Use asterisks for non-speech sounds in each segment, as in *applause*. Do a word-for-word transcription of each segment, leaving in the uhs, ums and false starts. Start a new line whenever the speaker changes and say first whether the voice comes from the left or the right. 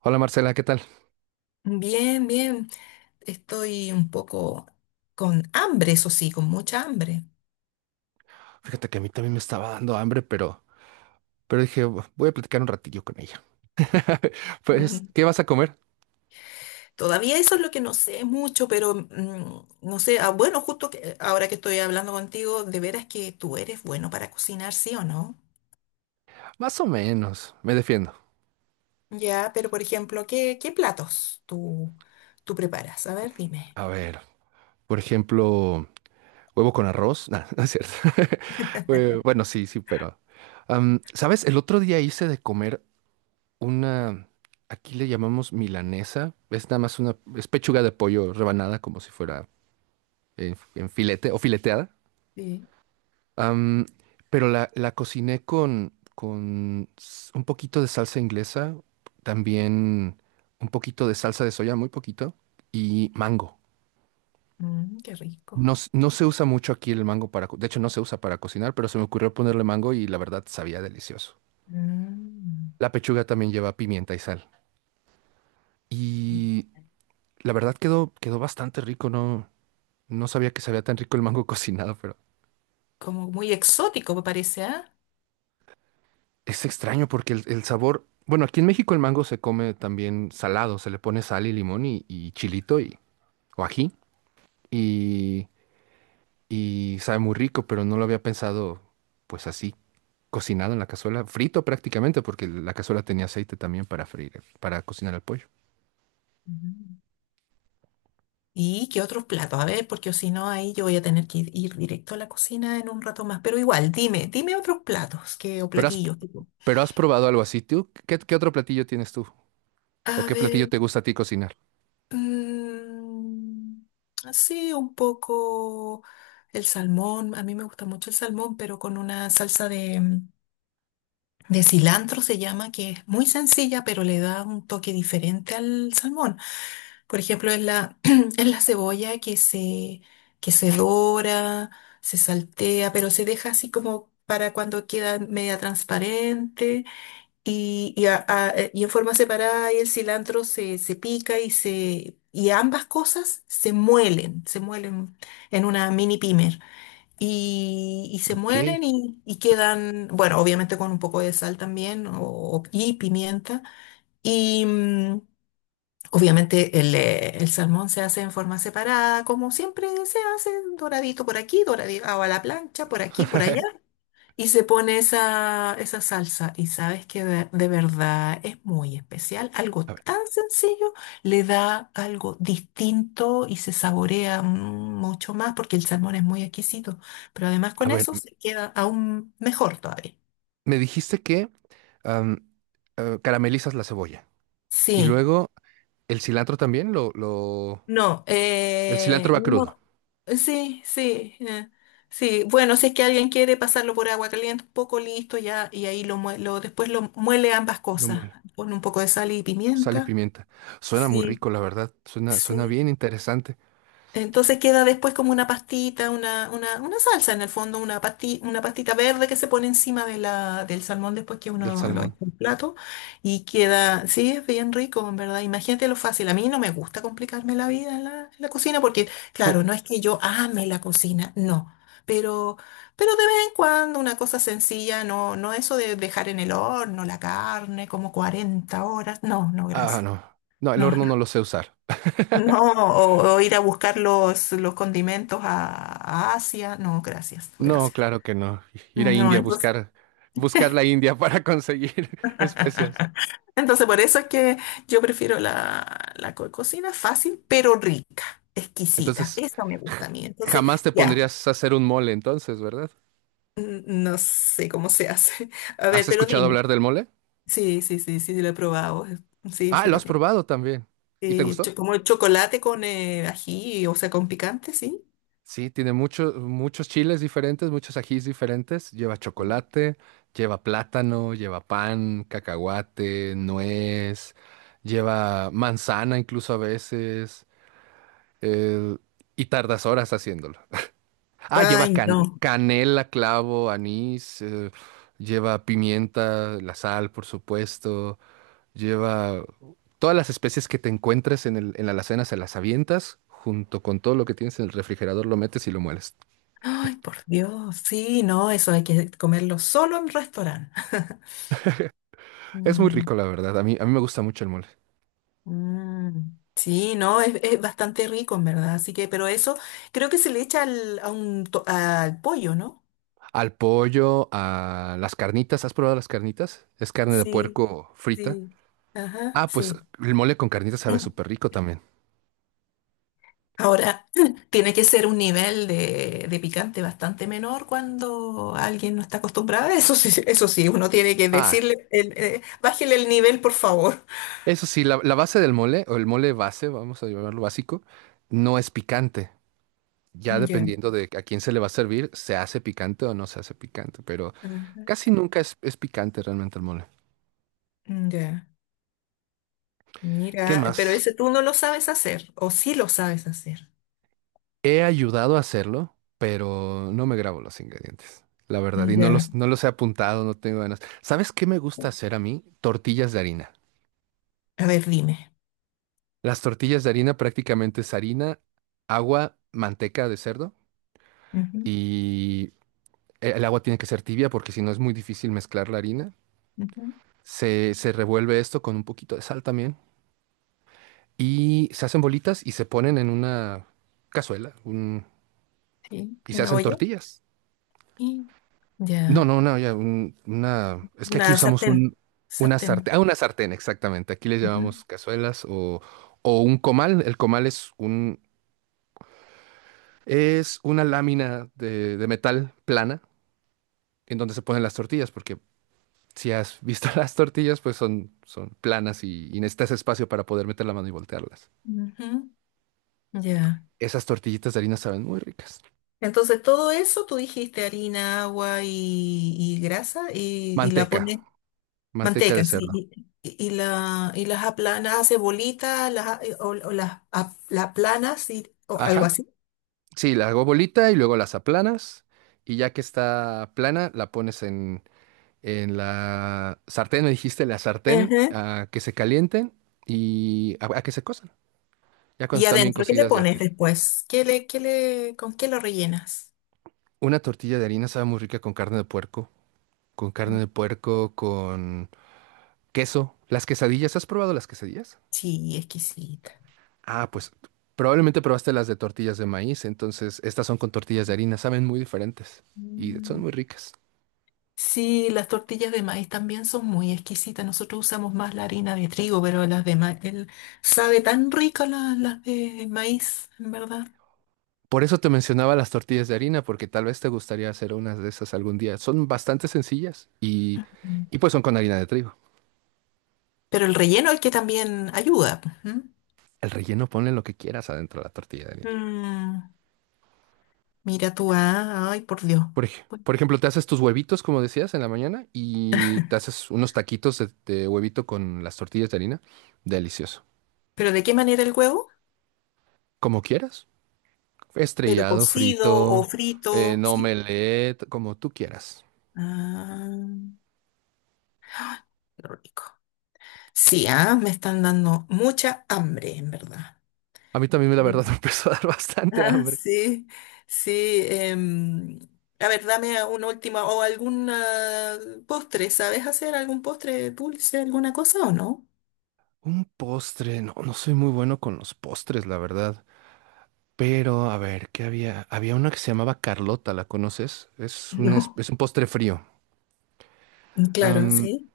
right: Hola Marcela, ¿qué tal?
left: Bien, bien. Estoy un poco con hambre, eso sí, con mucha hambre.
right: Fíjate que a mí también me estaba dando hambre, pero, pero dije, "Bu- voy a platicar un ratillo con ella." *laughs* Pues,
left: Mm.
right: ¿qué vas a comer?
left: Todavía eso es lo que no sé mucho, pero mm, no sé, ah, bueno, justo que, eh, ahora que estoy hablando contigo, de veras que tú eres bueno para cocinar, ¿sí o no?
right: Más o menos, me defiendo.
left: Ya, pero por ejemplo, ¿qué, qué platos tú, tú preparas? A ver, dime.
right: A ver, por ejemplo, huevo con arroz. Nah, *laughs* no es cierto. *laughs* Eh, Bueno, sí, sí, pero... am, ¿sabes? El otro día hice de comer una... Aquí le llamamos milanesa. Es nada más una... Es pechuga de pollo rebanada como si fuera en en filete o fileteada.
left: Sí.
right: Am, pero la, la cociné con, con s- un poquito de salsa inglesa, también un poquito de salsa de soya, muy poquito, y mango.
left: Mm, qué
right: No,
left: rico.
right: s- no se usa mucho aquí el mango para, co- de hecho no se usa para cocinar, pero se me ocurrió ponerle mango y la verdad sabía delicioso.
left: Mm.
right: La pechuga también lleva pimienta y sal. Y la verdad quedó, quedó bastante rico, no, no sabía que sabía tan rico el mango *laughs* cocinado, pero
left: Como muy exótico, me parece, ¿ah?
right: es extraño porque el, el sabor, bueno, aquí en México el mango se come también salado, se le pone sal y limón y, y chilito y, o ají y, y sabe muy rico, pero no lo había pensado pues así, cocinado en la cazuela, frito prácticamente porque la cazuela tenía aceite también para freír, el- para cocinar el pollo.
left: ¿Y qué otros platos? A ver, porque si no, ahí yo voy a tener que ir, ir directo a la cocina en un rato más. Pero igual, dime, dime otros platos que, o
right: Pero has,
left: platillos, tipo.
right: pero has probado algo así, ¿tú? ¿Qué, qué otro platillo tienes tú? ¿O
left: A
right: qué platillo
left: ver,
right: te gusta a ti cocinar?
left: mm, sí, un poco el salmón. A mí me gusta mucho el salmón, pero con una salsa de, mm, de cilantro se llama, que es muy sencilla, pero le da un toque diferente al salmón. Por ejemplo, es la, *clears throat* es la cebolla que se, que se dora, se saltea, pero se deja así como para cuando queda media transparente y, y, a- a- eh, y en forma separada y el cilantro se, se pica y se y ambas cosas se muelen, se muelen en una mini pimer y, y se
right: Ok.
left: muelen y, y quedan, bueno, obviamente con un poco de sal también o, y pimienta. y mm, Obviamente el, eh, el salmón se hace en forma separada, como siempre se hace, doradito por aquí, doradito a la plancha, por aquí, por allá,
right: *laughs*
left: y se pone esa, esa salsa. Y sabes que de, de verdad es muy especial. Algo
right: A ver,
left: tan sencillo le da algo distinto y se saborea mm, mucho más porque el salmón es muy exquisito. Pero además
right: a
left: con
right: ver,
left: eso
right: m-
left: se queda aún mejor todavía.
right: me dijiste que am, eh, caramelizas la cebolla y
left: Sí.
right: luego el cilantro también lo, lo...
left: No,
right: El cilantro
left: eh,
right: va crudo.
left: no, sí, sí, eh, sí. Bueno, si es que alguien quiere pasarlo por agua caliente, un poco listo ya, y ahí lo, mue- lo después lo muele ambas
right: No
left: cosas.
right: muele.
left: Pone un poco de sal y
right: Sal y
left: pimienta.
right: pimienta. Suena muy
left: Sí,
right: rico, la verdad. Suena, suena
left: sí.
right: bien interesante
left: Entonces queda después como una pastita, una, una, una salsa en el fondo, una pasti- una pastita verde que se pone encima de la, del salmón después que
right: del
left: uno lo echa
right: salmón.
left: en plato y queda, sí, es bien rico, en verdad. Imagínate lo fácil. A mí no me gusta complicarme la vida en la, en la cocina porque,
right: Sí.
left: claro, no es que yo ame la cocina, no. Pero, pero de vez en cuando una cosa sencilla, no, no eso de dejar en el horno la carne como cuarenta horas. No, no,
right: Ah,
left: gracias.
right: no. No, el
left: No,
right: horno
left: no.
right: no lo sé usar.
left: No, o, o ir a buscar los, los condimentos a, a Asia. No, gracias,
right: No,
left: gracias.
right: claro que no. Ir a
left: No,
right: India a
left: entonces,
right: buscar, buscar la India para conseguir *laughs* especias.
left: *laughs* entonces por eso es que yo prefiero la, la co- cocina fácil, pero rica, exquisita.
right: Entonces,
left: Eso me gusta a mí. Entonces,
right: jamás te
left: ya,
right: pondrías a hacer un mole entonces, ¿verdad?
left: n- no sé cómo se hace. *laughs* A
right: ¿Has
left: ver, pero
right: escuchado
left: dime.
right: hablar del mole?
left: Sí, sí, sí, sí, lo he probado. Sí,
right: Ah,
left: sí,
right: lo
left: lo he
right: has
left: probado.
right: probado también. ¿Y te
left: Eh,
right: gustó?
left: cho- como el chocolate con eh, ají, o sea, con picante, sí.
right: Sí, tiene muchos muchos chiles diferentes, muchos ajís diferentes. Lleva chocolate, lleva plátano, lleva pan, cacahuate, nuez, lleva manzana incluso a veces. eh, y tardas horas haciéndolo. Ah, lleva
left: Ay,
right: can-
left: no.
right: canela, clavo, anís, eh, lleva pimienta, la sal, por supuesto. Lleva todas las especies que te encuentres en el, en la alacena, se las avientas junto con todo lo que tienes en el refrigerador, lo metes y lo mueles.
left: Ay, por Dios, sí, no, eso hay que comerlo solo en restaurante. *laughs*
right: Es muy
left: Mm,
right: rico, la verdad. A mí, a mí me gusta mucho el mole.
left: mm. Sí, no, es, es bastante rico, en verdad. Así que, pero eso creo que se le echa al, a un to- al pollo, ¿no?
right: Al pollo, a las carnitas. ¿Has probado las carnitas? Es carne de
left: Sí,
right: puerco frita.
left: sí. Ajá,
right: Ah, pues
left: sí.
right: el mole con carnitas sabe súper rico también.
left: Ahora, *clears throat* tiene que ser un nivel de, de picante bastante menor cuando alguien no está acostumbrado a eso. *laughs* Sí, sí, eso sí, uno tiene que
right: Ah,
left: decirle, el, eh, bájele el nivel, por favor.
right: eso sí, la, la base del mole, o el mole base, vamos a llamarlo básico, no es picante. Ya
left: Ya,
right: dependiendo de a quién se le va a servir, se hace picante o no se hace picante, pero
left: *laughs* ajá,
right: casi nunca es, es picante realmente el mole.
left: ya.
right: ¿Qué
left: Mira, pero
right: más?
left: ese tú no lo sabes hacer, o sí lo sabes hacer.
right: He ayudado a hacerlo, pero no me grabo los ingredientes, la verdad, y no
left: Ya.
right: los, no los he apuntado, no tengo ganas. ¿Sabes qué me gusta hacer a mí? Tortillas de harina.
left: A ver, dime.
right: Las tortillas de harina prácticamente es harina, agua, manteca de cerdo
left: Ujú,
right: y el agua tiene que ser tibia porque si no es muy difícil mezclar la harina.
left: ujú,
right: Se, se revuelve esto con un poquito de sal también y se hacen bolitas y se ponen en una cazuela un-
left: sí,
right: y se
left: una
right: hacen
left: olla.
right: tortillas.
left: Y
right: No,
left: ya.
right: no, no, ya, un- una. Es que aquí
left: Una
right: usamos
left: sartén.
right: un, una
left: Sartén.
right: sartén. Ah, una sartén, exactamente. Aquí les llamamos
left: Ujú,
right: cazuelas o, o un comal. El comal es un, es una lámina de, de metal plana en donde se ponen las tortillas, porque si has visto *laughs* las tortillas, pues son, son planas y, y necesitas espacio para poder meter la mano y voltearlas.
left: ujú, ya.
right: Esas tortillitas de harina saben muy ricas.
left: Entonces, todo eso tú dijiste harina, agua y, y grasa y, y la
right: Manteca,
left: pones,
right: manteca de
left: manteca, sí,
right: cerdo.
left: y, y- y la, y las aplanas, haces bolitas, las, a- o, o las, a- las aplanas y, o algo
right: Ajá.
left: así.
right: Sí, la hago bolita y luego las aplanas. Y ya que está plana, la pones en, En la sartén me dijiste, la sartén, a que se calienten y a, a que se cozan. Ya cuando
left: ¿Y
right: están bien
left: adentro qué le
right: cocidas, ya
left: pones
right: te.
left: después? ¿Qué le, qué le, ¿con qué lo rellenas?
right: Una tortilla de harina sabe muy rica con carne de puerco, con carne
left: Mm,
right: de puerco, con queso. Las quesadillas, ¿has probado las quesadillas?
left: sí, exquisita.
right: Ah, pues probablemente probaste las de tortillas de maíz, entonces estas son con tortillas de harina, saben muy diferentes y son
left: Mm.
right: muy ricas.
left: Sí, las tortillas de maíz también son muy exquisitas. Nosotros usamos más la harina de trigo, pero las de maíz, sabe tan rico la- las de maíz, en verdad.
right: Por eso te mencionaba las tortillas de harina, porque tal vez te gustaría hacer unas de esas algún día. Son bastante sencillas y,
left: Mm.
right: y pues son con harina de trigo.
left: Pero el relleno es que también ayuda. Pues, ¿m?
right: El relleno ponle lo que quieras adentro de la tortilla de harina.
left: Mm, mira tú, ah, ay, por Dios.
right: Por, ej-
left: Pues,
right: por ejemplo, te haces tus huevitos, como decías, en la mañana y te haces unos taquitos de, de huevito con las tortillas de harina. Delicioso.
left: ¿pero de qué manera el huevo?
right: Como quieras.
left: ¿Pero
right: Estrellado,
left: cocido o
right: frito,
left: frito?
right: en
left: ¿Sí?
right: omelette, como tú quieras.
left: Ah, qué rico. Sí, ah, me están dando mucha hambre, en verdad.
right: A mí también, la
left: Sí. *laughs*
right: verdad, *laughs* me empezó a dar bastante
left: Ah,
right: hambre.
left: sí, sí. em, a ver, dame una última o algún ah, postre. ¿Sabes hacer algún postre dulce, alguna cosa o no?
right: Un postre. No, no soy muy bueno con los postres, la verdad. Pero, a ver, ¿qué había? Había una que se llamaba Carlota, ¿la conoces? Es un, es es un
left: *laughs*
right: postre frío.
left: No. Claro, sí.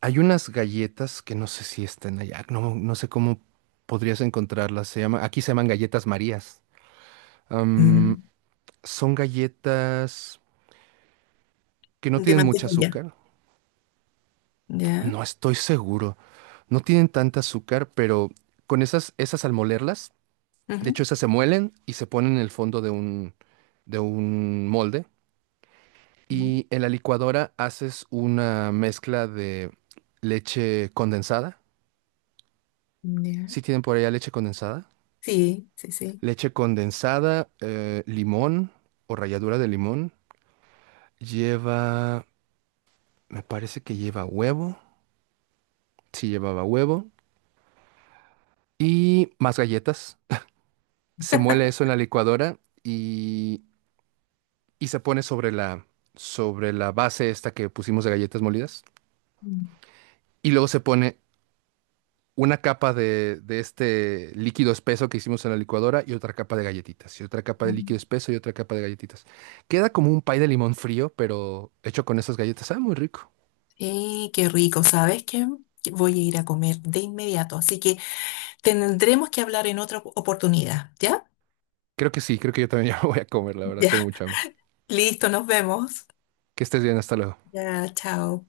right: Hay unas galletas que no sé si están allá, no, no sé cómo podrías encontrarlas. Se llama, aquí se llaman galletas Marías. Am,
left: Mm,
right: son galletas que no
left: de
right: tienen mucho
left: mantequilla.
right: azúcar.
left: Ya.
right: No estoy seguro. No tienen tanta azúcar, pero con esas, esas al molerlas, de
left: Ujú.
right: hecho, esas se muelen y se ponen en el fondo de un, de un molde. Y en la licuadora haces una mezcla de leche condensada.
left: Mm, ya.
right: ¿Sí tienen por allá leche condensada?
left: Sí, sí, sí.
right: Leche condensada, eh, limón o ralladura de limón. Lleva, me parece que lleva huevo. Sí, llevaba huevo. Y más galletas. Se muele eso en la licuadora y, y se pone sobre la, sobre la base esta que pusimos de galletas molidas.
left: Mm.
right: Y luego se pone una capa de, de este líquido espeso que hicimos en la licuadora y otra capa de galletitas. Y otra capa de líquido
left: Mm.
right: espeso y otra capa de galletitas. Queda como un pay de limón frío, pero hecho con esas galletas. Ah, muy rico.
left: Sí, qué rico. ¿Sabes qué? Que voy a ir a comer de inmediato, así que tendremos que hablar en otra oportunidad, ¿ya?
right: Creo que sí, creo que yo también *laughs* ya me voy a comer, la verdad,
left: Ya,
right: tengo mucha hambre.
left: *laughs* listo, nos vemos.
right: Que estés bien, hasta luego.
left: Ya, chao.